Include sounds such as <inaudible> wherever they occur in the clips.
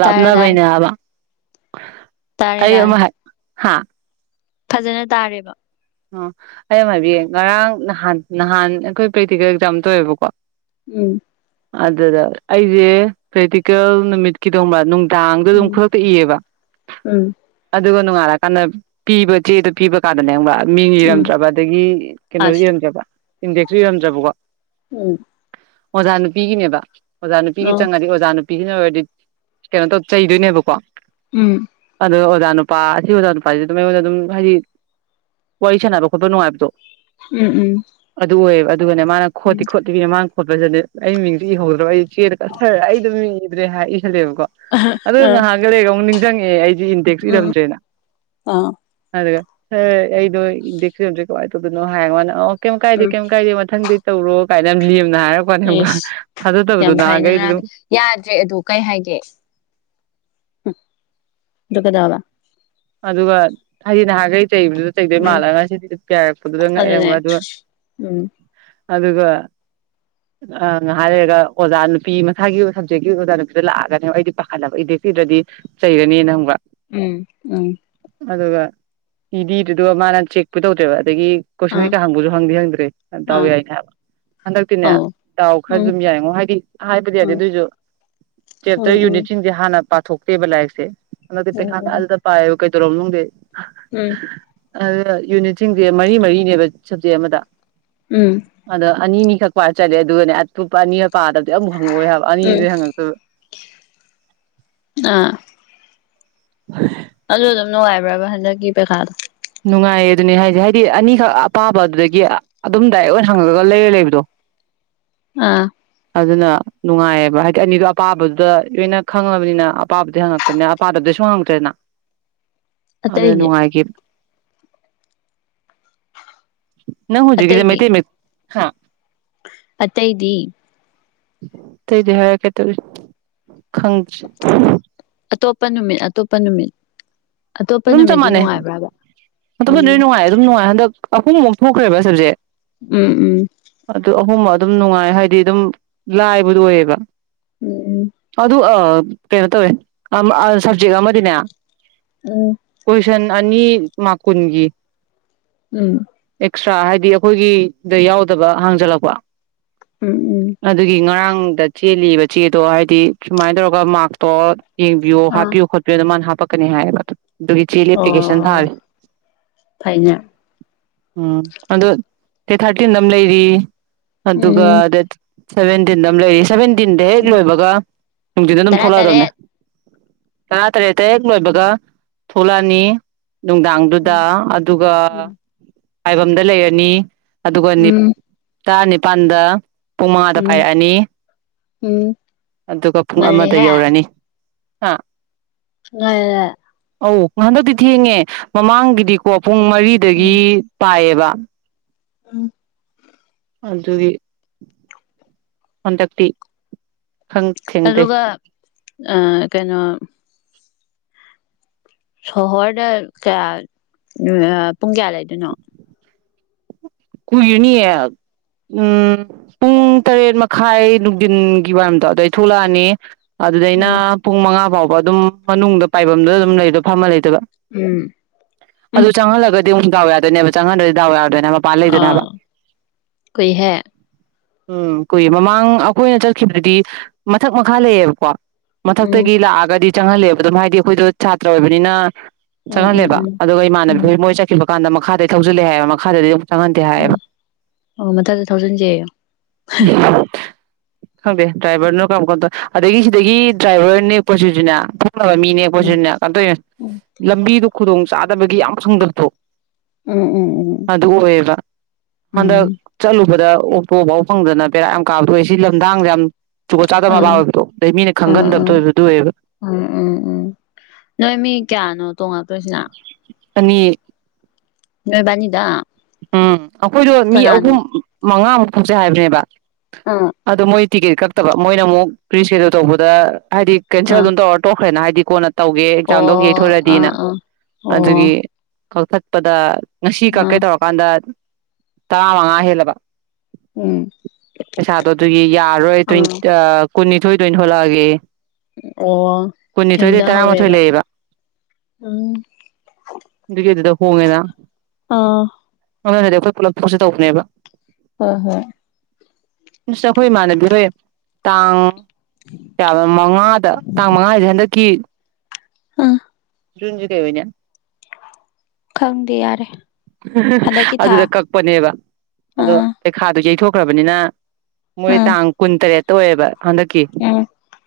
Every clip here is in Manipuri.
ꯇꯥꯔꯦ ꯇꯥꯔꯦ ꯕꯩꯅꯦ ꯍꯕ ꯇꯥꯔꯦ ꯑꯩ ꯇꯥꯔꯦ ꯑꯃ ꯍꯥꯏ ꯍꯥꯥ ꯐꯖꯅ ꯇꯥꯔꯦꯕ ꯑꯣ ꯑꯩ ꯑꯝꯃ ꯍꯥꯏꯕꯤꯌꯦ ꯉꯔꯥꯡ ꯅꯍꯥꯟ ꯅꯍꯥꯟ ꯑꯩꯈꯣꯏ ꯄ꯭ꯔꯦꯛꯇꯤꯀꯦꯜ ꯑꯦꯛꯖꯥꯝ ꯇꯧꯋꯦꯕꯀꯣ ꯎꯝ ꯑꯗꯨꯗ ꯑꯩꯖꯦ ꯄ꯭ꯔꯦꯛꯇꯤꯀꯦꯜ ꯅꯨꯃꯤꯠꯀꯤꯗꯧꯕ꯭ꯔꯥ ꯅꯨꯡ ꯗꯥꯡꯗ ꯑꯗꯨꯝ ꯎꯝ ꯈꯨꯗꯛꯇ ꯏꯌꯦꯕ ꯎꯝ ꯑꯗꯨꯒ ꯅꯨꯡꯉꯥꯜꯔꯀꯥꯟꯗ ꯄꯤꯕ ꯆꯦꯗꯣ ꯄꯤꯕ ꯀꯥꯟꯗꯅꯦ ꯈꯪꯕꯔ ꯃꯤꯡ ꯎꯝ ꯏꯔꯝꯗ꯭ꯔꯕ ꯑꯗꯒꯤ ꯀꯩꯅꯣꯖꯨ ꯑꯁ ꯏꯔꯝꯗ꯭ꯔꯕ ꯏꯟꯗꯦꯛꯁꯨ ꯏꯔꯝꯗꯔꯕꯀꯣ ꯎꯝ ꯑꯣꯖꯥ ꯅꯨꯄꯤꯒꯤꯅꯦꯕ ꯑꯣꯖꯥ ꯑ ꯅꯨꯄꯤꯒꯤ ꯆꯪꯉꯗꯤ ꯑꯣꯖꯥ ꯅꯨꯄꯤ ꯄꯤꯁꯤꯟꯅ ꯑꯣꯏꯔꯗꯤ ꯀꯩꯅꯣ ꯇꯧ ꯆꯩꯗꯣꯏꯅꯦꯕꯀꯣ ꯎꯝ ꯑꯗꯣ ꯑꯣꯖꯥ ꯅꯨꯄꯥ ꯑꯁꯤ ꯑꯣꯖꯥ ꯅꯨꯄꯥꯁꯤ ꯑꯗꯨꯝ ꯑꯩꯉꯣꯟꯗ ꯑꯗꯨꯝ ꯍꯥꯏꯗꯤ ꯋꯥꯔꯤꯁꯥꯟꯅꯕ ꯈꯣꯠꯄ ꯅꯨꯉꯥꯏꯕꯗꯣ ꯎꯝ ꯎꯝ ꯑꯗꯨꯒꯅꯦ ꯃꯥꯅ ꯎꯝ ꯈꯣꯠꯇꯤ ꯈꯣꯠꯇꯕꯤꯗ ꯃꯥꯅ ꯈꯣꯠꯄ ꯆꯠꯂꯦ ꯑꯩ ꯃꯤꯡꯖꯨ ꯏꯍꯧꯗ꯭ꯔꯕ ꯑꯩ ꯆꯦꯗ ꯀꯠꯊꯔ ꯑꯩ ꯗꯨ ꯃꯤꯡ ꯏꯗ꯭ꯔꯦ ꯍꯥꯏ ꯏ ꯈꯜꯂꯦꯕꯀꯣ ꯑꯗꯨꯒ ꯉꯥꯍꯥꯛꯒ ꯂꯩꯔꯒ ꯑꯃꯨꯛ ꯖꯪꯉꯦ ꯑꯩ ꯖꯦ ꯏꯟꯇꯦꯛꯁ ꯎꯝ ꯏꯝꯔꯝꯗꯔ꯭ꯦꯅ ꯑꯥ ꯑꯗꯨꯒ ꯁꯥꯔ ꯑꯩ ꯗꯣ ꯏꯟꯗꯦꯛꯁ ꯏꯔꯝꯗꯔꯦ ꯀꯃꯥꯏ ꯇꯧꯗꯨꯅꯣ ꯍꯥꯏ ꯃꯥꯅ ꯑꯣ ꯀꯩꯝ ꯀꯥꯏꯗꯦ ꯎꯝ ꯀꯩꯝ ꯀꯥꯏꯗꯦ ꯃꯊꯪꯗꯤ ꯇꯧꯔꯣ ꯀꯥꯏꯅ ꯌꯥꯝ ꯂꯦꯝꯅ ꯍꯥꯏꯔꯛꯄꯅꯦ ꯈꯪꯕ꯭ꯔꯥ ꯏꯁ ꯊꯥꯖꯗꯕꯗꯣ ꯌꯥꯝ ꯐꯩꯅꯦ ꯅꯍꯥꯟꯈꯩꯗꯤ ꯉꯔꯥꯡ ꯑꯗꯨꯝ ꯌꯥꯗ꯭ꯔꯦ ꯑꯗꯨ ꯀꯩ ꯍꯥꯏꯒꯦ ꯑꯗꯨ ꯀꯩꯗꯧꯔꯕ ꯑꯗꯨꯒ ꯍꯥꯏꯗꯤ ꯅꯍꯥꯟꯉꯩ ꯆꯩꯕꯗꯨꯗ ꯆꯩꯗꯣꯏ ꯎꯝ ꯃꯥꯜꯂꯒ ꯉꯁꯤꯗꯤ ꯀꯤꯔꯛꯄꯗꯨꯗ ꯑꯗꯨꯅꯦ ꯉꯛꯑꯦꯈꯪꯔꯥ ꯑꯗꯨꯒ ꯎꯝ ꯑꯗꯨꯒ ꯑꯥ ꯉꯥꯏꯍꯥꯛ ꯂꯩꯔꯒ ꯑꯣꯖꯥ ꯅꯨꯄꯤ ꯃꯁꯥꯒꯤ ꯁꯞꯖꯦꯛꯀꯤ ꯑꯣꯖꯥ ꯅꯨꯄꯤꯗ ꯂꯥꯛꯑꯒꯅꯦ ꯑꯩꯗꯤ ꯄꯥꯈꯠꯂꯕ ꯑꯦꯠꯖꯦꯛ ꯏꯗꯔ꯭ꯗꯤ ꯆꯩꯔꯅꯦꯅ ꯈꯪꯕ꯭ꯔꯥ ꯎꯝ ꯎꯝ ꯑꯗꯨꯒ ꯏꯗꯤ ꯏꯗꯔ꯭ꯦ ꯗꯨꯒꯥ ꯃꯥꯅ ꯆꯦꯛ ꯄꯨ ꯇꯧꯗꯔ꯭ꯦꯕ ꯑꯗꯒꯤ ꯀꯣꯏꯁꯟ ꯑꯥ ꯀꯩꯀꯥ ꯍꯪꯕꯁꯨ ꯍꯪꯗꯤ ꯍꯪꯗ꯭ꯔꯦ ꯗꯥꯎ ꯑꯥ ꯌꯥꯏꯅꯦ ꯍꯥꯏꯕ ꯍꯟꯗꯛꯇꯤꯅꯦ ꯑꯧ ꯗꯥꯎ ꯈꯔ ꯎꯝ ꯑꯗꯨꯝ ꯌꯥꯏꯉꯣ ꯍꯥꯏꯗꯤ ꯍꯥꯏꯕꯗꯤ ꯌꯥꯗꯦ ꯎꯝ ꯑꯗꯨꯑꯣꯏꯁꯨ ꯎꯝ ꯆꯦꯞꯇꯔ ꯎꯝ ꯌꯨꯅꯤꯠꯁꯤꯡꯁꯦ ꯍꯥꯟꯅ ꯄꯥꯊꯣꯛꯇꯦꯕ ꯂꯥꯏꯔꯤꯛꯁꯦ ꯍꯟꯇꯛꯇꯤ ꯎꯝ ꯄꯩꯈꯥ ꯎꯝ ꯊꯥꯖꯗꯕ ꯄꯥꯏꯌꯨ ꯀꯩꯗꯧꯔꯝꯅꯣ ꯈꯪꯗꯦ ꯎꯝ ꯑꯗꯨꯒ ꯌꯨꯅꯤꯠꯁꯤꯡꯁꯦ ꯃꯔꯤ ꯃꯔꯤꯅꯦꯕ ꯁꯞꯖꯦꯛ ꯑꯃꯗ ꯎꯝ ꯑꯗ ꯑꯅꯤꯅꯤ ꯊꯛꯄ ꯆꯠꯂꯦ ꯑꯗꯨꯒꯅꯦ ꯑꯇꯣꯞꯄ ꯑꯅꯤꯒ ꯄꯥꯗꯕꯗꯤ ꯑꯃꯨꯛ ꯍꯪꯉꯛꯑꯣꯏ ꯍꯥꯏꯕ ꯎꯝ ꯑꯅꯤꯖꯦ ꯍꯪꯉꯛꯇꯣꯏꯕ ꯑꯥ <unintelligible> ꯑꯗꯨ ꯑꯗꯨꯝ ꯅꯨꯡꯉꯥꯏꯕ꯭ꯔꯕ ꯍꯟꯗꯛꯀꯤ ꯄꯩꯈꯥꯗꯣ ꯅꯨꯡꯉꯥꯏꯌꯦ ꯑꯗꯨꯅꯦ ꯍꯥꯏꯁꯦ ꯍꯥꯏꯗꯤ ꯑꯅꯤꯈꯛ ꯑꯄꯥꯕ ꯑꯗꯨꯗꯒꯤ ꯑꯗꯨꯝ ꯗꯥꯏꯔꯦꯛ ꯑꯣꯏꯅ ꯍꯪꯉꯒ ꯂꯩꯔ ꯂꯩꯕꯗꯣ ꯑꯥ ꯑꯗꯨꯅ ꯅꯨꯡꯉꯥꯏꯌꯦꯕ ꯍꯥꯏꯗꯤ ꯑꯅꯤꯗꯣ ꯑꯄꯥꯕꯗꯨꯗ ꯂꯣꯏꯅ ꯈꯪꯉꯕꯅꯤꯅ ꯑꯄꯥꯕꯗꯩ ꯍꯪꯉꯛꯄꯅꯤꯅ ꯑꯄꯥꯗꯕꯩ ꯁꯨꯡꯍꯛ ꯍꯪꯉꯛꯇ꯭ꯔꯦꯅ ꯑꯗꯅ ꯑꯇꯩꯗꯤ ꯅꯨꯡꯉꯥꯏꯒꯤ ꯅꯪ ꯍꯧꯖꯤꯀꯤꯗꯣ ꯑꯇꯩꯗꯤ ꯃꯩꯇꯩ ꯃꯌꯦꯛ ꯍꯥ ꯑꯇꯩꯗꯤ <unintelligible> ꯈꯪꯗ꯭꯭ꯔꯦ ꯑꯇꯣꯞꯄ ꯅꯨꯃꯤꯠ ꯑꯇꯣꯞꯄ ꯅꯨꯃꯤꯠ ꯑꯇꯣꯞꯄ ꯑꯗꯨꯝ ꯆꯞ ꯅꯨꯃꯤꯠꯇꯤ ꯃꯥꯟꯅꯩ ꯅꯨꯡꯉꯥꯏꯕ꯭ꯔꯕ ꯃꯇꯝꯗꯣ ꯂꯣꯏ ꯎꯝ ꯅꯨꯡꯉꯥꯏ ꯑꯗꯨꯝ ꯅꯨꯡꯉꯥꯏ ꯍꯟꯗꯛ ꯑꯍꯨꯝꯃꯨꯛ ꯊꯣꯛꯈ꯭ꯔꯦꯕ ꯁꯕꯖꯦꯛ ꯎꯝ ꯑꯗꯨ ꯑꯍꯨꯝꯃ ꯑꯗꯨꯝ ꯅꯨꯡꯉꯥꯏ ꯍꯥꯏꯗꯤ ꯑꯗꯨꯝ ꯂꯥꯏꯕꯗꯨ ꯑꯣꯏꯌꯦꯕ ꯎꯝ ꯑꯗꯨ ꯑ ꯀꯩꯅꯣ ꯇꯧꯋꯦ ꯑꯥ ꯁꯕꯖꯦꯛ ꯑꯃꯗꯤꯅꯦ ꯎꯝ ꯁꯟ ꯑꯅꯤ ꯃꯥꯔꯛ ꯀꯟꯒꯤ ꯎꯝ ꯑꯦꯛꯁꯇ꯭ꯔꯥ ꯍꯥꯏꯗꯤ ꯑꯩꯈꯣꯏꯒꯤꯗ ꯌꯥꯎꯗꯕ ꯍꯡꯖꯜꯂꯛꯄ ꯎꯝ ꯎꯝ ꯑꯗꯨꯒꯤ ꯉꯔꯥꯡ ꯗ ꯆꯦꯜꯂꯤꯕ ꯆꯦꯗꯣ ꯍꯥꯏꯗꯤ ꯁꯨꯃꯥꯏꯅ ꯇꯧꯔꯒ ꯃꯥꯔꯛꯇꯣ ꯌꯦꯡꯕꯤꯌꯣ ꯑꯥ ꯍꯥꯄꯤꯌꯣ ꯈꯣꯠꯄꯤꯌꯣ ꯑꯗ ꯃꯥꯅ ꯍꯥꯞ,, ꯄꯛꯀꯅꯤ ꯍꯥꯏꯕ ꯑꯗꯨ ꯆꯦ ꯑꯦꯄꯂꯤꯀꯦꯁꯟ ꯑꯣ ꯊꯥꯔꯦ ꯐꯩꯅꯦ ꯎꯝ ꯑꯗꯣ ꯗꯦꯠ ꯊꯥꯔꯇꯤꯟꯗ ꯑꯃ ꯂꯩꯔꯤ ꯑꯗꯨꯒ ꯎꯝ ꯑꯗ ꯁꯦꯚꯦꯟꯇꯤꯟꯗ ꯑꯃ ꯂꯩꯔꯤ ꯁꯚꯦꯟꯇꯤꯟꯗ ꯍꯦꯛ ꯂꯣꯏꯕꯒ ꯅꯨꯡꯊꯤꯟꯗ ꯑꯗꯨꯝ ꯇꯔꯥ ꯊꯣꯛꯂꯛꯑꯗꯕꯅꯦ ꯇꯔꯦꯠ ꯇꯔꯥ ꯇꯔꯦꯠ ꯍꯦꯛ ꯂꯣꯏꯕꯒ ꯊꯣꯛꯂꯛꯑꯅꯤ ꯎꯝ ꯅꯨꯡꯗꯥꯡꯗꯨꯗ ꯑꯗꯨꯒ ꯎꯝ ꯃꯥꯏꯕꯝꯗ ꯂꯩꯔꯅꯤ ꯑꯗꯨꯒꯅꯤ ꯎꯝ ꯇꯔꯥ ꯅꯤꯄꯥꯟꯗ ꯄꯨꯡ ꯃꯉꯥꯗ ꯎꯝ ꯄꯥꯏꯔꯛꯑꯅꯤ ꯎꯝ ꯑꯗꯨꯒ ꯄꯨꯡ ꯑꯃꯗ ꯉꯜꯂꯤꯍꯦ ꯌꯧꯔꯅꯤ ꯍꯥꯥ ꯉꯜꯂꯦ ꯑꯧ ꯍꯟꯗꯛꯇꯤ ꯊꯦꯡꯉꯦ ꯃꯃꯥꯡꯒꯤꯗꯤꯀꯣ ꯄꯨꯡ ꯎꯝ ꯃꯔꯤꯗꯒꯤ ꯄꯥꯏꯌꯦꯕ <inaudible> ꯎꯝ ꯑꯗꯨꯒꯤ ꯍꯟꯗꯛꯇꯤ ꯈꯪ ꯊꯦꯡꯗꯩ ꯑꯗꯨꯒ ꯑ ꯀꯩꯅꯣ ꯁꯣꯍꯣꯔꯗ ꯀꯌꯥ ꯄꯨꯡ ꯀꯌꯥ ꯂꯩꯗꯣꯏꯅꯣ ꯀꯨꯏꯔꯅꯤꯌꯦ ꯎꯝ ꯄꯨꯡ ꯇꯔꯦꯠ ꯃꯈꯥꯏ ꯅꯨꯡꯊꯤꯟꯒꯤ ꯋꯥꯏꯔꯝꯗꯣ ꯑꯗꯨꯋꯥꯏ ꯊꯣꯛꯂꯛꯑꯅꯤ ꯎꯝ ꯑꯗꯨꯗꯩꯅ ꯄꯨꯡ ꯃꯉꯥ ꯐꯥꯎꯕ ꯕ ꯑꯗꯨꯝ ꯃꯅꯨꯡꯗ ꯄꯥꯏꯐꯝꯗꯨ ꯑꯗꯨꯝ ꯂꯩꯗꯣ ꯐꯝꯃ ꯂꯩ ꯗꯣꯏꯕ ꯎꯝ ꯎꯝ ꯑꯗꯨ ꯆꯪꯍꯜꯂꯒ ꯑꯃꯨꯛ ꯗꯥꯎ ꯌꯥꯗꯣꯏꯅꯦꯕ ꯆꯪꯍꯗꯣꯏꯗꯤ ꯗꯥꯎ ꯌꯥꯗꯣꯏꯅ ꯑꯥ ꯀꯨꯏꯍꯦ ꯎꯝ ꯀꯨꯏ ꯃꯃꯥꯡ ꯑꯩꯈꯣꯏꯅ ꯆꯠꯈꯤꯕꯗꯨꯗꯤ ꯃꯊꯛ ꯃꯈꯥ ꯂꯩꯌꯦꯦꯕꯀꯣ ꯃꯊꯛ ꯎꯝ ꯇꯒꯤ ꯂꯥꯛ ꯑꯒꯗꯤ ꯆꯪꯍꯜꯂꯦꯕ ꯑꯗꯨꯝ ꯍꯥꯏꯗꯤ ꯑꯩꯈꯣꯏꯗꯣ ꯁꯥꯇ꯭ꯔ ꯑꯣꯏꯕꯅꯤꯅ ꯎꯝ ꯎꯝ ꯆꯪꯍꯜꯂꯦꯕ ꯎꯝ ꯑꯗꯨꯒ ꯎꯝ ꯏꯃꯥꯟꯅꯕꯤ ꯃꯣꯏ ꯆꯠꯈꯤꯕ ꯀꯥꯟꯗ ꯃꯈꯥꯗꯩ ꯊꯧꯖꯤꯜꯂꯦ ꯍꯥꯏꯕ ꯃꯈꯥꯗꯗꯤ ꯑꯗꯨꯝ ꯑꯣ ꯑꯣ ꯃꯊꯛꯗ ꯊꯧꯖꯤꯟꯁꯦ <inaudible> ꯈꯪꯗꯦ ꯗ꯭ꯔꯥꯏꯚꯔꯅꯣ ꯀꯔꯝ ꯀꯥꯟ ꯇꯧ ꯑꯗꯒꯤ ꯁꯤꯗꯒꯤ ꯗ꯭ꯔꯥꯏꯚꯔ ꯅ ꯀꯣꯁꯤꯁꯤꯅꯦ ꯎꯝ ꯃꯤꯅꯦꯈꯣꯏ ꯀꯟꯇꯧꯅꯦ ꯎꯝ ꯂꯝꯕꯤꯗꯨ ꯈꯨꯗꯣꯡ ꯆꯥꯗꯕꯒꯤ ꯌꯥꯝ ꯁꯪꯗ ꯊꯣꯛꯣ ꯎꯝ ꯎꯝ ꯎꯝ ꯑꯗꯨ ꯑꯣꯏꯌꯦꯕ ꯍꯟꯗꯛ ꯎꯝ ꯆꯠꯂꯨꯕꯗ ꯎꯄꯥꯎ ꯐꯪꯗꯅ ꯄꯦꯔꯥ ꯌꯥꯝ ꯀꯥꯕꯊꯣꯛꯑꯏ ꯁꯤ ꯂꯝꯗꯥꯥꯡꯁꯗ ꯌꯥꯝ ꯖꯨꯒꯣꯠ ꯆꯥꯗꯕ ꯃꯄꯥ ꯑꯥ ꯑꯣꯏꯕꯗꯣ ꯑꯗꯩ ꯃꯤꯅ ꯎ ꯈꯪꯒꯟꯗꯕꯗꯣ ꯎꯝ ꯑꯣꯏꯕꯗꯣ ꯑꯣꯏꯌꯦꯕ ꯎꯝ ꯎꯝ ꯎꯝ ꯅꯣꯏ ꯃꯤ ꯀꯌꯥꯅꯣ ꯇꯣꯉ ꯇꯁꯤꯅ ꯑꯅꯤ ꯅꯦ ꯟꯗ ꯎꯝ ꯑꯩꯈꯣꯏꯗꯣ ꯃꯤ ꯑꯍꯨꯝ ꯃꯉꯥꯃꯨꯛ ꯐꯁꯦ ꯍꯥꯏꯕꯅꯦꯕ ꯑꯥ ꯑꯗ ꯃꯣꯣꯏ ꯇꯤꯀꯦꯠ ꯀꯛꯇꯕ ꯃꯣꯏꯅ ꯑꯃꯨꯛ ꯄ꯭ꯔꯤꯁꯦꯗꯨꯜ ꯇꯧꯕꯗ ꯑꯔꯤ ꯀ ꯑ ꯑꯥ ꯑꯗꯨ ꯇꯣ ꯑꯣꯣꯈ ꯗꯤ ꯀꯣꯟꯅ ꯇꯧꯒꯦ ꯑꯣ ꯑꯦꯛꯖꯥꯝꯗꯧ ꯑꯥ ꯌꯩꯊꯣꯔꯛꯗꯤꯅ ꯑꯥ ꯑꯣ ꯑꯗꯨꯒꯤ ꯀꯛꯊꯠꯄꯗ ꯅꯁꯤ ꯀ ꯑꯥ ꯀꯥꯟꯗ ꯇꯔꯥꯉꯍꯦꯂꯕ ꯎꯝ ꯄꯩꯁꯥꯗꯣ ꯑꯗꯨꯒꯤ ꯌꯥꯔꯣꯏ ꯑꯥ ꯇ ꯀꯨꯟꯅꯤꯊꯣꯏꯗꯣꯏ ꯊꯣꯛꯂꯛꯑꯒꯦ ꯑꯣ ꯀꯨꯟꯅꯤꯊꯣꯏꯗꯩ ꯇꯔꯥꯃꯥꯊꯣꯏ ꯊꯦꯡꯊꯍꯧꯔꯦꯕ ꯂꯩꯌꯦꯕ ꯎꯝ ꯑꯗꯨꯒꯦ ꯑꯗꯨꯗ ꯍꯣꯡꯉꯦꯅ ꯑꯥ ꯃꯗꯤ ꯑꯩꯈꯣꯏ ꯄꯨꯂꯞ ꯄꯁꯦ ꯇꯧꯕꯅꯦꯕ ꯍꯣꯏ ꯍꯣꯏ ꯑꯩꯈꯣꯏ ꯏꯃꯥꯟꯅꯕꯤ ꯍꯣꯏ ꯇꯥꯡ ꯀ ꯃꯉꯥꯗ ꯇꯥꯡ ꯃꯉꯥꯁꯦ ꯍꯟꯗꯛꯀꯤ ꯑꯥ ꯖꯨꯟꯖꯨ ꯀꯥꯏꯕꯅꯤ ꯈꯪꯗꯦ ꯌꯥꯔꯦ ꯍꯟꯗꯛꯀꯤ ꯊꯥ ꯑꯗꯨꯗ ꯀꯛꯄꯅꯦꯕ ꯑꯗꯣ ꯑꯥ ꯄꯩꯈꯥꯗꯣ ꯌꯩꯊꯣꯛ ꯈꯕꯅꯤꯅ ꯃ ꯑꯥ ꯇ ꯑꯪꯀꯨꯟ ꯇ ꯇꯧ ꯑꯦꯕ ꯍꯟꯗꯛꯀꯤ ꯎꯝ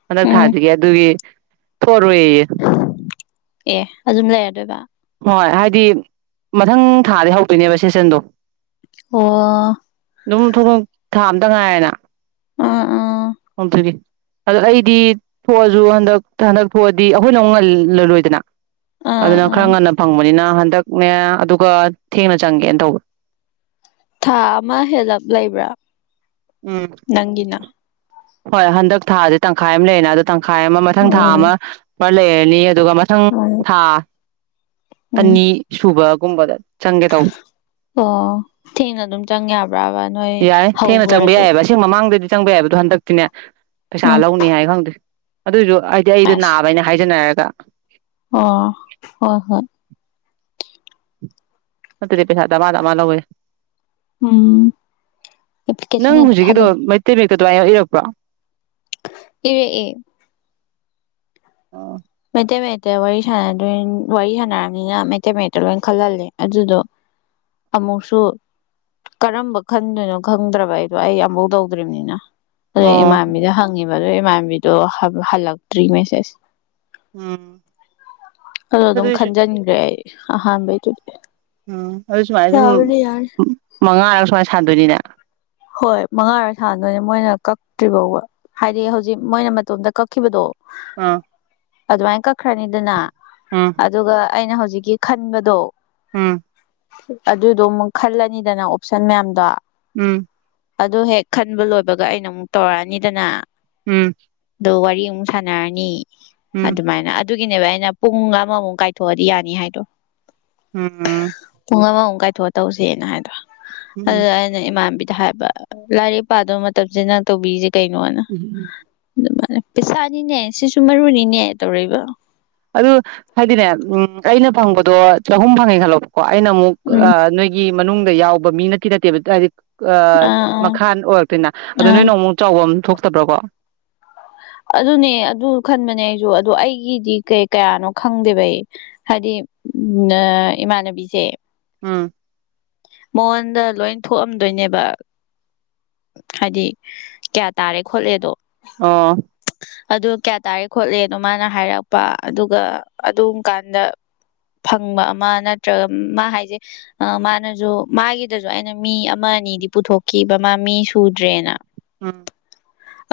ꯍꯟꯗꯛ ꯎꯝ ꯊꯥꯖꯒꯦ ꯑꯗꯨꯒꯤ ꯊꯣꯛꯑꯔꯣꯏ ꯌꯦꯌꯦ ꯑꯦ ꯑꯗꯨꯝ ꯂꯩꯔꯗꯣꯏꯕ ꯍꯣꯏ ꯍꯥꯏꯗꯤ ꯃꯊꯪ ꯃꯊꯪ ꯊꯥꯗꯒꯤ ꯍꯧꯗꯣꯏꯅꯦꯕ ꯁꯦꯁꯟꯗꯣ ꯑꯣ ꯑꯗꯨꯝ ꯊꯣꯛ ꯊꯥ ꯑꯝꯇ ꯉꯥꯏꯔꯦꯅ ꯑꯥ ꯑꯥ <unintelligible> ꯑꯗꯣ ꯑꯩꯗꯤ ꯊꯣꯛꯑꯁꯨ ꯍꯟꯗꯛ ꯍꯟꯗꯛ ꯊꯣꯛꯑꯗꯤ ꯑꯩꯈꯣꯏꯅ ꯑꯃꯨꯛ ꯉꯜꯂꯂꯣꯏꯗꯅ ꯑꯥ ꯑꯗꯨꯅ ꯈꯔ ꯑꯥ ꯉꯟꯅ ꯐꯪꯕꯅꯤꯅ ꯍꯟꯗꯛꯅꯦ ꯑꯗꯨꯒ ꯊꯦꯡꯅ ꯆꯪꯒꯦꯅ ꯇꯧꯕ ꯊꯥ ꯑꯃ ꯍꯦꯜꯂꯞ ꯂꯩꯕ꯭ꯔꯥ ꯎꯝ ꯅꯪꯅ ꯍꯣꯏ ꯍꯟꯗꯛ ꯊꯥꯥꯁꯦ ꯇꯪꯈꯥꯏ ꯑꯃ ꯂꯩꯔꯅꯦ ꯑꯗꯣꯈ ꯇꯪꯈꯥꯏ ꯑꯃ ꯃꯊꯪ ꯊꯥ ꯑꯃ ꯎꯝ ꯐꯂꯦ ꯑꯗꯨꯒ ꯃꯊꯪ ꯎꯝ ꯊꯥ ꯎꯝ ꯑꯅꯤ ꯁꯨꯕ ꯀꯨꯝꯕꯗ ꯑꯣ ꯊꯦꯡꯅ ꯑꯗꯨꯝ ꯆꯪ ꯌꯥꯕ꯭ꯔꯥꯕ ꯅꯣꯏ ꯌꯥꯏ ꯊꯦꯡꯅ ꯍꯧꯕ ꯆꯪꯕ ꯌꯥꯏꯑꯕ ꯑꯁꯤ ꯃꯃꯥꯡꯗꯗꯤ ꯆꯪꯕ ꯌꯥꯏꯕꯗꯣ ꯍꯟꯗꯛꯇꯤꯅꯦ ꯄꯩꯁꯥ ꯎꯝ ꯂꯧꯅꯦ ꯍꯥꯏꯌꯦ ꯈꯪꯗꯦ ꯑꯗꯣꯏꯁꯨ ꯍꯥꯏꯗꯤ ꯑꯩꯗꯣ ꯑꯁ ꯅꯥꯕꯩꯅꯦ ꯍꯥꯏꯖꯅꯔꯒ <unintelligible> ꯑꯣ ꯍꯣꯏ ꯍꯣꯏ ꯅꯠꯇꯗꯤ ꯄꯩꯁꯥ ꯗꯃ ꯗꯃꯥ ꯂꯧꯏ ꯎꯝ ꯑꯦꯞꯄꯤꯂꯤꯀꯦꯁꯟ ꯍꯦꯛꯇ ꯊꯖꯟꯂꯨ ꯀꯋꯥꯏ ꯏꯔꯛꯄ꯭ꯔꯣ ꯏꯔꯛꯑ ꯑꯣ ꯃꯩꯇꯩ ꯃꯇꯩ ꯋꯥꯔꯤꯣꯏ ꯋꯥꯔꯤ ꯁꯥꯟꯅꯅꯤꯅ ꯃꯩꯇꯩ ꯃꯛꯇ ꯃꯩꯇꯩꯃꯦꯛꯇ ꯋꯔꯤ ꯁꯟꯅꯗꯣꯏ ꯋꯔꯤꯁꯟꯅꯔꯕꯅꯤꯅ ꯃꯩꯇꯩꯃꯦꯛ ꯂꯣꯏ ꯈꯜꯍꯜꯂꯦ ꯑꯗꯨꯗꯣ ꯑꯃꯨꯛꯁꯨ ꯀꯔꯝꯕ ꯈꯟꯗꯣꯏꯅꯣ ꯈꯪꯗ꯭ꯔꯕ ꯑꯩꯗꯣ ꯑꯩ ꯑꯃꯕꯧ ꯇꯧꯗ꯭ꯔꯤꯕꯅꯤꯅ ꯑ ꯑꯣ ꯏꯃꯥꯟꯕꯤꯗ ꯍꯪꯉꯤꯕ ꯏꯃꯟꯅꯕꯤꯗꯣ ꯍꯜꯂꯛꯇ꯭ꯔꯤ ꯃꯦꯁꯦꯖ ꯎꯝ ꯑꯗ ꯑꯗꯨꯝ ꯑꯗꯨꯏꯁꯨ ꯈꯟꯖꯟꯈ꯭ꯔꯦ ꯑꯩ ꯍꯩ ꯇꯗꯤ ꯎꯝ ꯑꯗꯨ ꯁꯨꯃꯥꯏꯅ ꯁꯨꯝ ꯃꯉꯥꯔ ꯁꯨꯃꯥꯏꯅ ꯁꯥꯗꯣꯏꯅꯤꯗ ꯍꯣꯏ ꯃꯉꯥꯔꯣꯏ ꯊꯥꯟꯗꯣꯏꯅꯦ ꯃꯣꯏꯅ ꯀꯛꯇ꯭ꯔꯤ ꯐꯥꯎꯕ ꯍꯥꯏꯗꯤ ꯍꯧꯖꯤꯛ ꯃꯣꯏꯅ ꯃꯇꯣꯝꯇ ꯀꯛꯈꯤꯕꯗꯣ ꯑꯥ ꯑ ꯑꯗꯨꯃꯏ ꯀ ꯆꯠꯈ꯭ꯔꯅꯤꯗꯅ ꯑꯗꯨꯒ ꯑꯩꯅ ꯍꯧꯖꯤꯛ ꯍꯧꯖꯤꯛꯀꯤ ꯈꯟꯕꯗꯣ ꯎꯝ ꯑꯗꯨꯗꯣ ꯑꯃꯨꯛ ꯈꯜꯂꯅꯤꯗꯅ ꯑꯣꯞꯁꯟ ꯃꯌꯥꯝꯗꯣ ꯎꯝ ꯑꯗꯨ ꯍꯦꯛ ꯈꯟꯕ ꯂꯣꯏꯕꯒ ꯑꯩꯅ ꯑꯃꯨꯛ ꯇꯧꯔꯛꯑꯅꯤꯗꯅ ꯎꯝ ꯑꯗꯣ ꯋꯥꯔꯤ ꯑꯃꯨꯛ ꯁꯥꯟꯅꯔꯅꯤ ꯎꯝ ꯑꯗꯨꯃꯥꯏꯅ ꯑꯗꯨꯒꯤꯅꯦꯕ ꯑꯩꯅ ꯑꯩꯅ ꯄꯨꯡ ꯑꯃꯃꯨꯛ ꯀꯥꯏꯊꯣꯛꯑꯗꯤ ꯌꯥꯅꯤ ꯍꯥꯏꯗꯣ ꯎꯝ ꯄꯨꯡ ꯑꯃꯃꯨꯛ ꯀꯥꯏꯊꯣꯛꯑ ꯇꯧꯁꯦꯅ ꯍꯥꯏꯗ꯭ꯔꯣ ꯑꯗꯨ ꯎꯝ ꯑꯅ ꯏꯃꯕꯤ ꯍꯥꯏꯕ ꯂꯥꯏꯔꯤꯛ ꯄꯥꯗꯕ ꯃꯇꯝꯁꯦ ꯅꯪ ꯇꯧꯕꯤꯔꯤꯁꯦ ꯀꯩꯅꯣꯅ ꯎꯝ ꯑꯗꯨ ꯄꯩꯁꯥꯅꯤꯅꯦ ꯁꯤꯁꯨ ꯃꯔꯨꯅꯤꯅꯦ ꯇꯧꯔꯛꯕ ꯑꯗꯨ ꯍꯥꯏꯗꯤꯅꯦ ꯎꯝ ꯑꯩꯅ ꯐꯪꯕꯗꯣ ꯆꯍꯨꯝ ꯐꯪꯉꯦ ꯈꯜꯂꯣꯕ ꯀꯣ ꯑꯩꯅ ꯑꯃꯨꯛ ꯎꯝ ꯅꯣꯏꯒꯤ ꯃꯅꯨꯡꯗ ꯌꯥꯎꯕ ꯃꯤ ꯅꯠꯇꯤ ꯅꯠꯇꯦꯕ ꯍꯥꯏꯗꯤ ꯑꯥ ꯑꯥ ꯃꯈꯥ ꯑꯣꯏꯔꯛꯇꯣꯏꯅ ꯑꯗꯣ ꯑꯥ ꯅꯣꯏ ꯅꯣꯡ ꯑꯃꯨꯛ ꯆꯥꯎꯐꯝ ꯊꯣꯛꯇꯕ꯭ꯔꯥ ꯀꯣ ꯑꯗꯨꯅꯦ ꯑꯗꯨ ꯈꯟꯕꯅꯦ ꯑꯩꯁꯨ ꯑꯗꯨꯗꯣ ꯑꯩꯒꯤꯗꯤ ꯀꯩ ꯀꯌꯥꯅꯣ ꯈꯪꯗꯦꯕ ꯑꯩ ꯍꯥꯏꯗꯤ ꯎ ꯏꯃꯥꯟꯅꯕꯤꯁꯦ ꯎꯝ ꯃꯉꯣꯟꯗ ꯂꯣꯏ ꯊꯣꯛꯑꯝꯗꯣꯏꯅꯦꯕ ꯍꯥꯏꯗꯤ ꯀꯌꯥ ꯇꯥꯔꯦ ꯈꯣꯠꯂꯦꯗꯣ ꯑꯣ ꯑꯗꯨ ꯀꯌꯥ ꯇꯥꯔꯦ ꯈꯣꯠꯂꯦꯅꯣ ꯃꯥꯅ ꯍꯥꯏꯔꯛꯄ ꯑꯗꯨꯒ ꯑꯗꯨꯝ ꯀꯥꯟꯗ ꯐꯪꯕ ꯑꯃ ꯅꯠꯇ꯭ꯔꯒ ꯃꯥ ꯍꯥꯏꯁꯦ ꯃꯥꯅꯁꯨ ꯃꯥꯒꯤꯗꯁꯨ ꯑꯩꯅ ꯃꯤ ꯑꯃ ꯑꯅꯤꯗꯤ ꯄꯨꯊꯣꯛꯈꯤꯕ ꯃꯥ ꯃꯤ ꯁꯨꯗ꯭ꯔꯦꯅ ꯎꯝ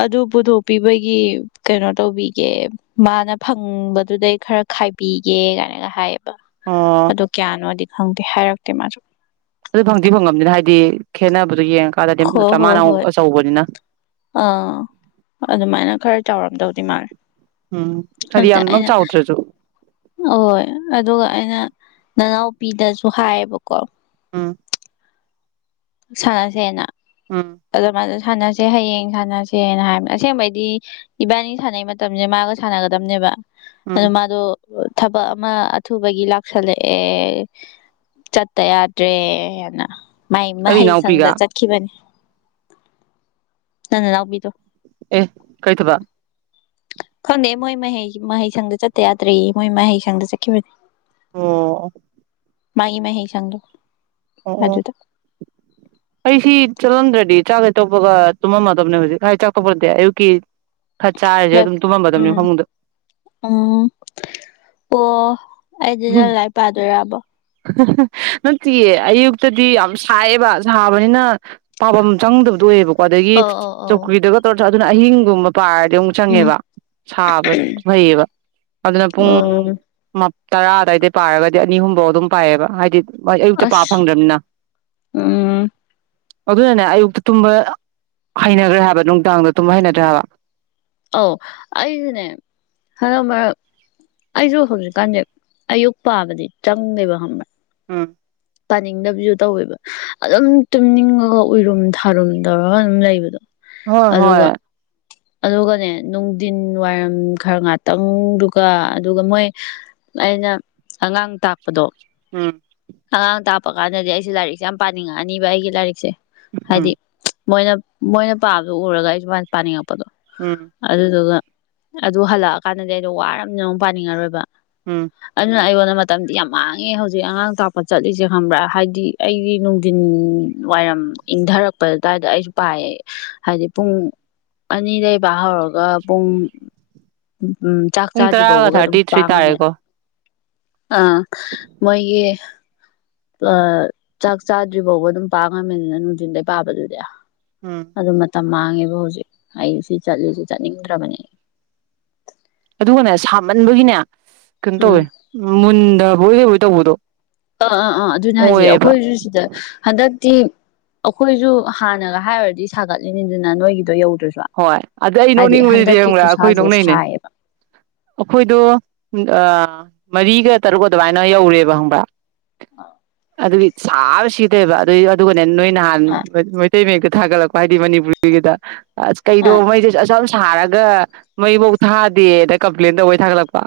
ꯑꯗꯨ ꯄꯨꯊꯣꯛꯄꯤꯕꯒꯤ ꯀꯩꯅꯣ ꯇꯧꯕꯤꯒꯦ ꯃꯥꯅ ꯐꯪꯕꯗꯨꯗꯩ ꯈꯔ ꯈꯥꯏꯕꯤꯒꯦ ꯀꯥꯏꯅꯒ ꯍꯥꯏꯌꯦꯕ ꯑꯣ ꯑꯗꯨꯗ ꯀꯌꯥꯅꯋꯥꯗꯤ ꯈꯪꯗꯦ ꯍꯥꯏꯔꯛꯇꯦ ꯃꯥꯁꯨ ꯑꯗꯨ ꯐꯪꯗꯤ ꯐꯪꯉꯝꯅꯤꯅ ꯍꯥꯏꯗꯤ ꯈꯦꯠꯅꯕ ꯍꯣ ꯍꯣ ꯍꯣꯏ ꯑꯥ ꯑꯗꯨꯃꯥꯏꯅ ꯈꯔ ꯆꯥꯎꯔꯝꯗꯧ ꯇꯤꯃꯔ ꯎꯝ ꯍꯥꯏꯗꯤ ꯑꯝꯇ ꯌꯥꯝꯃꯛ ꯑꯩꯅ ꯆꯥꯎꯗ꯭ꯔꯁꯨ ꯍꯣꯏ ꯑꯗꯨꯒ ꯑꯩꯅ ꯅꯅꯥꯎꯄꯤꯗꯁꯨ ꯍꯥꯏꯌꯦꯕꯀꯣ ꯑꯝ ꯁꯥꯟꯅꯁꯦꯅ ꯎꯝ ꯑꯗꯨꯗ ꯃꯥꯁꯦ ꯁꯥꯟꯅꯁꯦ ꯍꯌꯦꯡ ꯁꯥꯟꯅꯁꯦꯅ ꯍꯥꯏꯕꯅꯦ ꯑꯁꯦꯡꯕꯩꯗꯤ ꯏꯕꯥꯅꯤ ꯁꯥꯟꯅꯩ ꯃꯇꯝꯁꯦ ꯃꯥꯒ ꯁꯥꯟꯅꯒꯗꯝꯅꯦꯕ ꯎꯝ ꯑꯗ ꯃꯥꯗꯣ ꯑꯣ ꯊꯕꯛ ꯑꯃ ꯑꯊꯨꯕꯒꯤ ꯂꯥꯛꯁꯜꯂꯛꯑꯦ ꯆꯠꯇ ꯌꯥꯗ꯭ꯔꯦ ꯑꯅ ꯃꯥꯏ ꯑꯩ ꯃꯍꯩꯁꯪꯗ ꯏꯅꯥꯎꯄꯤꯒ ꯆꯠꯈꯤꯕꯅꯤ ꯅꯪ ꯅꯅꯥꯎꯄꯤꯗꯣ ꯑꯦ ꯀꯩ ꯊꯕꯛ ꯈꯪꯗꯦ ꯃꯣꯏ ꯃꯍꯩ ꯃꯍꯩꯁꯪꯗ ꯆꯠꯇ ꯌꯥꯗ꯭ꯔꯦ ꯃꯣꯏ ꯃꯍꯩꯁꯪꯗ ꯆꯠꯈꯤꯕꯅꯦ ꯑꯣ ꯃꯥꯒꯤ ꯃꯥꯍꯩꯁꯪꯗꯣ ꯑꯣ ꯑꯩꯗꯤ ꯆꯠꯂꯝꯗꯦ ꯆꯥꯛ ꯍꯦꯛ ꯇꯣꯛꯄꯒ ꯇꯨꯝꯃꯝꯃꯗꯕꯅꯦ ꯍꯧꯖꯤꯛ ꯍꯥꯏ ꯆꯥꯛ ꯇꯣꯛꯄ ꯅꯠꯇꯦ ꯑꯌꯨꯛꯀꯤ ꯈꯔ ꯆꯥꯔꯤꯁꯦ ꯑꯗꯨꯝ ꯇꯨꯝꯃꯝꯃꯗꯕꯅꯤ ꯎꯝ ꯐꯃꯨꯡꯗ ꯎꯝ ꯑꯣ ꯑꯩꯗꯤ ꯅꯪ ꯂꯥꯏꯔꯤꯛ ꯄꯥꯗꯣꯏꯔꯕꯣ ꯅꯠꯇꯤꯌꯦ ꯑꯌꯨꯛꯇꯗꯤ ꯌꯥꯝ ꯁꯥꯏꯌꯦꯦꯕ ꯁꯥꯕꯅꯤꯅ ꯄꯥꯐꯝ ꯆꯪꯗꯕꯗꯨ ꯑꯣꯏꯌꯦꯕꯀꯣ ꯑꯗꯒꯤ ꯑꯧ ꯑꯧ ꯑꯧ ꯆꯧꯀꯔꯤꯗꯒ ꯑꯗꯨꯅ ꯑꯍꯤꯡꯒꯨꯝꯕ ꯄꯥꯔꯗꯤ ꯑꯃꯨꯛ ꯎꯝ ꯆꯪꯉꯦꯕ ꯁꯥꯕ ꯐꯩꯌꯦꯕ ꯑꯗꯨꯅ ꯄꯨꯡ ꯎꯝ ꯇꯔꯥ ꯑꯗꯥꯏꯗꯩ ꯄꯥꯔꯒꯗꯤ ꯑꯅꯤ ꯑꯍꯨꯝꯐꯧ ꯑꯗꯨꯝ ꯄꯥꯏꯑꯦꯕ ꯍꯥꯏꯗꯤ ꯑꯌꯨꯛꯇ ꯄꯥꯕ ꯑꯁ ꯐꯪꯗ꯭ꯔꯃꯤꯅ ꯎꯝ ꯑꯗꯨꯅꯅꯦ ꯑꯌꯨꯛꯇ ꯇꯨꯝꯕ ꯍꯩꯅꯈ꯭ꯔꯦ ꯍꯥꯏꯕ ꯅꯨꯡꯗꯥꯡꯗ ꯇꯨꯝꯕ ꯍꯩꯅꯗ꯭ꯔꯦ ꯍꯥꯏꯕ ꯑꯧ ꯑꯩꯁꯨꯅꯦ ꯍꯟꯗꯛ ꯃꯔꯛ ꯑꯩꯁꯨ ꯍꯧꯖꯤꯛꯀꯥꯟꯁꯦ ꯑꯌꯨꯛ ꯄꯥꯕꯗꯤ ꯆꯪꯗꯦꯕ ꯈꯪꯕ꯭ꯔꯥ ꯎꯝ ꯄꯥꯅꯤꯡꯗꯕꯁꯨ ꯇꯧꯋꯦꯕ ꯑꯗꯨꯝ ꯇꯨꯝꯅꯤꯡꯉꯒ ꯎꯔꯨꯝ ꯊꯥꯔꯨꯝ ꯇꯧꯔꯒ ꯑꯗꯨꯝ ꯂꯩꯕꯗꯣ ꯍꯣꯏ ꯑꯗꯨꯒ ꯍꯣꯏ ꯑꯗꯨꯒꯅꯦ ꯅꯨꯡꯊꯤꯟ ꯋꯥꯏꯔꯝ ꯈꯔ ꯉꯥꯛꯇꯪꯗꯨꯒ ꯑꯗꯨꯒ ꯃꯣꯏ ꯑꯩꯅ ꯑꯉꯥꯡ ꯇꯥꯛꯄꯗꯣ ꯎꯝ ꯑꯉꯥꯡ ꯇꯥꯛꯄ ꯀꯥꯟꯗꯗꯤ ꯑꯩꯁꯦ ꯂꯥꯏꯔꯤꯛꯁꯦ ꯌꯥꯝ ꯄꯥꯅꯤꯡꯉꯛꯑꯅꯤꯕ ꯑꯩꯒꯤ ꯂꯥꯏꯔꯤꯛꯁꯦ ꯍꯝ ꯍꯥꯏꯗꯤ ꯃꯣꯏꯅ ꯃꯣꯏꯅ ꯄꯥꯕꯗꯨ ꯎꯔꯒ ꯑꯩ ꯁꯨꯃꯥꯏꯅ ꯄꯥꯅꯤꯡꯉꯛꯄ ꯎꯝ ꯑꯗꯨꯗꯨꯒ ꯑꯗꯨ ꯍꯜꯂꯛꯑꯀꯥꯟꯗꯗꯤ ꯑꯩꯗꯣ ꯋꯥꯔꯃꯤꯅ ꯑꯃꯨꯛ ꯄꯥꯅꯤꯡꯉꯔꯣꯏꯕ ꯎꯝ ꯑꯗꯨꯅ ꯑꯩꯉꯣꯟꯗ ꯃꯇꯝꯗꯤ ꯌꯥꯝ ꯃꯥꯡꯉꯦ ꯍꯧꯖꯤꯛ ꯑꯉꯥꯡ ꯇ ꯆꯠꯂꯤꯁꯦ ꯈꯪꯕ꯭ꯔꯥ ꯍꯥꯏꯗꯤ ꯑꯩꯗꯤ ꯅꯨꯡꯊꯤꯟ ꯋꯥꯏꯔꯝ ꯏꯪꯊꯔꯛꯄ ꯑꯗꯨꯋꯥꯏꯗ ꯑꯩꯁꯨ ꯄꯥꯏꯌꯦ ꯍꯥꯏꯗꯤ ꯄꯨꯡ ꯑꯅꯤꯗꯕ ꯍꯧꯔꯒ ꯄꯨꯡ ꯎꯝ ꯆꯥꯛ ꯄꯨꯡ ꯆꯥꯗ꯭ꯔꯤ ꯇꯔꯥꯒ ꯐꯥꯎꯕꯒ ꯑꯗꯨꯝ ꯊꯥꯔꯇꯤ ꯊ꯭ꯔꯤ ꯄꯥꯝꯉꯝꯃꯦ ꯇꯥꯔꯦꯀꯣ ꯑꯥ ꯃꯣꯏꯒꯤ ꯑ ꯆꯥꯛ ꯆꯥꯗ꯭ꯔꯤ ꯐꯥꯎꯕ ꯑꯗꯨꯝ ꯄꯥ ꯉꯝꯃꯤꯅꯤꯅ ꯅꯨꯡꯖꯤꯟꯗꯩ ꯄꯥꯕꯗꯨꯗꯤ ꯎꯝ ꯑꯗ ꯃ ꯌꯥꯝ ꯃꯥꯡꯉꯦꯕ ꯍꯧꯖꯤꯛ ꯑꯩ ꯁꯤ ꯆꯠꯂꯤꯁꯤ ꯆꯠꯅꯤꯡꯗ꯭ꯔꯕꯅꯦ ꯑꯗꯨꯒꯅꯦ ꯁꯥꯃꯟꯕꯒꯤꯅꯦ ꯀꯩꯅꯣ ꯎꯝ ꯇꯧꯋꯦ <unintelligible> ꯍꯣꯏꯗꯤ ꯍꯣꯏ ꯇꯗꯣ ꯑꯥ ꯑꯥ ꯑꯥ ꯑꯗꯨꯅꯦ ꯍꯥꯏꯁ ꯑꯩꯈꯣꯏꯁꯨ ꯁꯤꯗ ꯍꯟꯗꯛ ꯇꯤ ꯑꯩꯈꯣꯏꯁꯨ ꯍꯥꯟꯅꯒ ꯍꯥꯏꯔꯨꯔꯗꯤ ꯁꯥꯒꯠꯂꯤꯅꯤꯗꯅ ꯅꯣꯏꯒꯤꯗꯣ ꯌꯧ ꯍꯣꯏ ꯑꯗ ꯑꯩ ꯅꯣꯛꯅꯤꯡꯕꯁꯤꯗꯤ ꯌꯦꯡꯕ꯭ꯔꯥ ꯑꯩꯈꯣꯏ ꯈꯨꯠꯁꯥꯁꯦ ꯅꯣꯛꯅꯩꯅꯦ ꯁꯥꯏꯌꯦꯕ ꯑꯩꯈꯣꯏꯗꯣ ꯑ ꯃꯔꯤꯒ ꯇꯔꯨꯛꯀ ꯑꯗꯨꯃꯥꯏꯅ ꯌꯧꯔꯦꯕ ꯍꯪꯕ ꯑꯗꯒꯤ ꯁꯥꯕꯁꯤ ꯕ ꯑꯗꯨ <unintelligible> ꯅꯣꯏ ꯅꯍꯥꯟ ꯑ ꯇꯒ ꯊꯥꯒꯠꯂꯛꯄ ꯍꯥꯏꯗꯤ ꯃꯅꯤꯄꯨꯔꯔꯤꯒꯤꯗ ꯑ ꯀꯩꯅꯣ ꯃꯩ <inaudible> ꯊꯥꯔꯒ ꯃꯩꯐꯧ ꯊꯥꯗꯦꯅ ꯀꯝꯄ꯭ꯂꯦꯟ ꯇꯧꯕꯩ ꯊꯥꯒꯠꯂꯛꯄ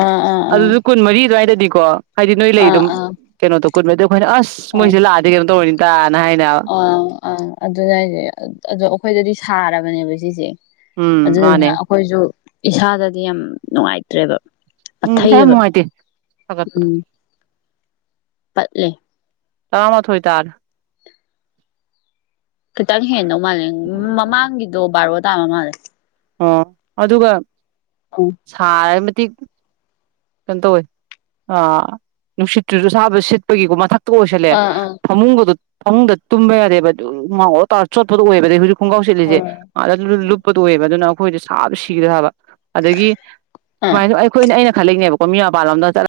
ꯑ ꯑ ꯑ ꯑꯗꯨ ꯑꯗꯨ ꯀꯣꯟ ꯃꯔꯤ ꯔꯗ ꯗꯤꯀꯣ ꯍꯅꯣ ꯏ ꯂꯩ ꯏ ꯑ ꯑꯗꯨꯝ ꯑ ꯑ ꯀꯩꯅꯣ <unintelligible> ꯍꯣꯏ ꯑꯁ ꯃꯣꯏꯁꯦ ꯂꯑꯗꯤ ꯀꯩꯅꯣ ꯇꯧꯔꯅꯤ ꯇ ꯍꯥꯏꯅ ꯑꯥ ꯑꯥ ꯑꯗꯨꯗꯥꯏꯁꯦ ꯑꯗꯣ ꯑꯩꯈꯣꯏꯗꯗꯤ ꯁꯥꯔꯕꯅꯦꯕ ꯁꯤꯁꯦ ꯎꯝ ꯑꯗꯨꯗꯨꯅ ꯃꯥꯅꯦ ꯑꯩꯈꯣꯏꯁꯨ ꯏꯁꯥꯗꯗꯤ ꯌꯥꯝ ꯅꯨꯡꯉꯥꯏꯇ꯭ꯔꯦꯕ ꯎꯝ ꯏꯁꯥꯏ ꯄꯠꯊꯩꯌꯦꯕ ꯅꯨꯡꯉꯥꯏꯇꯦ ꯊꯒꯠꯄꯗ ꯎꯝ ꯄꯠꯂꯦ ꯇꯃꯣꯏ ꯇꯔ ꯈꯤꯇꯪ ꯍꯦꯟꯅꯧ ꯃꯥꯜꯂꯦ ꯃꯃꯥꯡꯒꯤꯗꯣ ꯕꯥꯔꯣ ꯊꯥꯋꯥ ꯃꯥꯅꯦꯦ ꯑꯣ ꯑꯗꯨꯒ ꯁꯥ <unintelligible> ꯀꯩꯅꯣ ꯇꯧꯋꯦ ꯅꯨꯡꯁꯤꯠꯇꯨꯁꯨ ꯁꯥꯕꯗ ꯁꯤꯠꯄꯒꯤꯀꯣ ꯃꯊꯛ ꯀꯁꯂꯦ ꯑꯥ ꯑꯥ ꯐꯃꯨꯡꯕꯗꯨ ꯃꯅꯨꯡꯗ ꯇꯨꯝꯕ ꯌꯥꯗꯦꯕ ꯉ ꯇꯔ ꯆꯣꯠꯄꯗ ꯑꯣꯏꯕ ꯍꯧꯖꯤꯛ ꯈꯣꯡꯒ꯭ꯔꯥꯎ ꯆꯠꯂꯤꯁꯦ ꯍꯣꯏ ꯉꯥꯛꯇ ꯂꯨꯞꯄ ꯇꯣꯛꯑꯦꯕ ꯑꯗꯨꯅ ꯑꯩꯈꯣꯏꯗ ꯁꯥꯁꯨ ꯁꯤꯒꯗꯥ ꯍꯥꯏꯕ ꯑꯗꯒꯤ ꯑꯥ ꯁꯨꯃꯥꯏꯅ ꯑꯩꯈꯣꯏꯅ ꯑꯩꯅ ꯈꯜꯂꯤꯛꯅꯦꯕꯀꯣ ꯃꯤ ꯃꯄꯜꯣꯝꯗ ꯆꯠ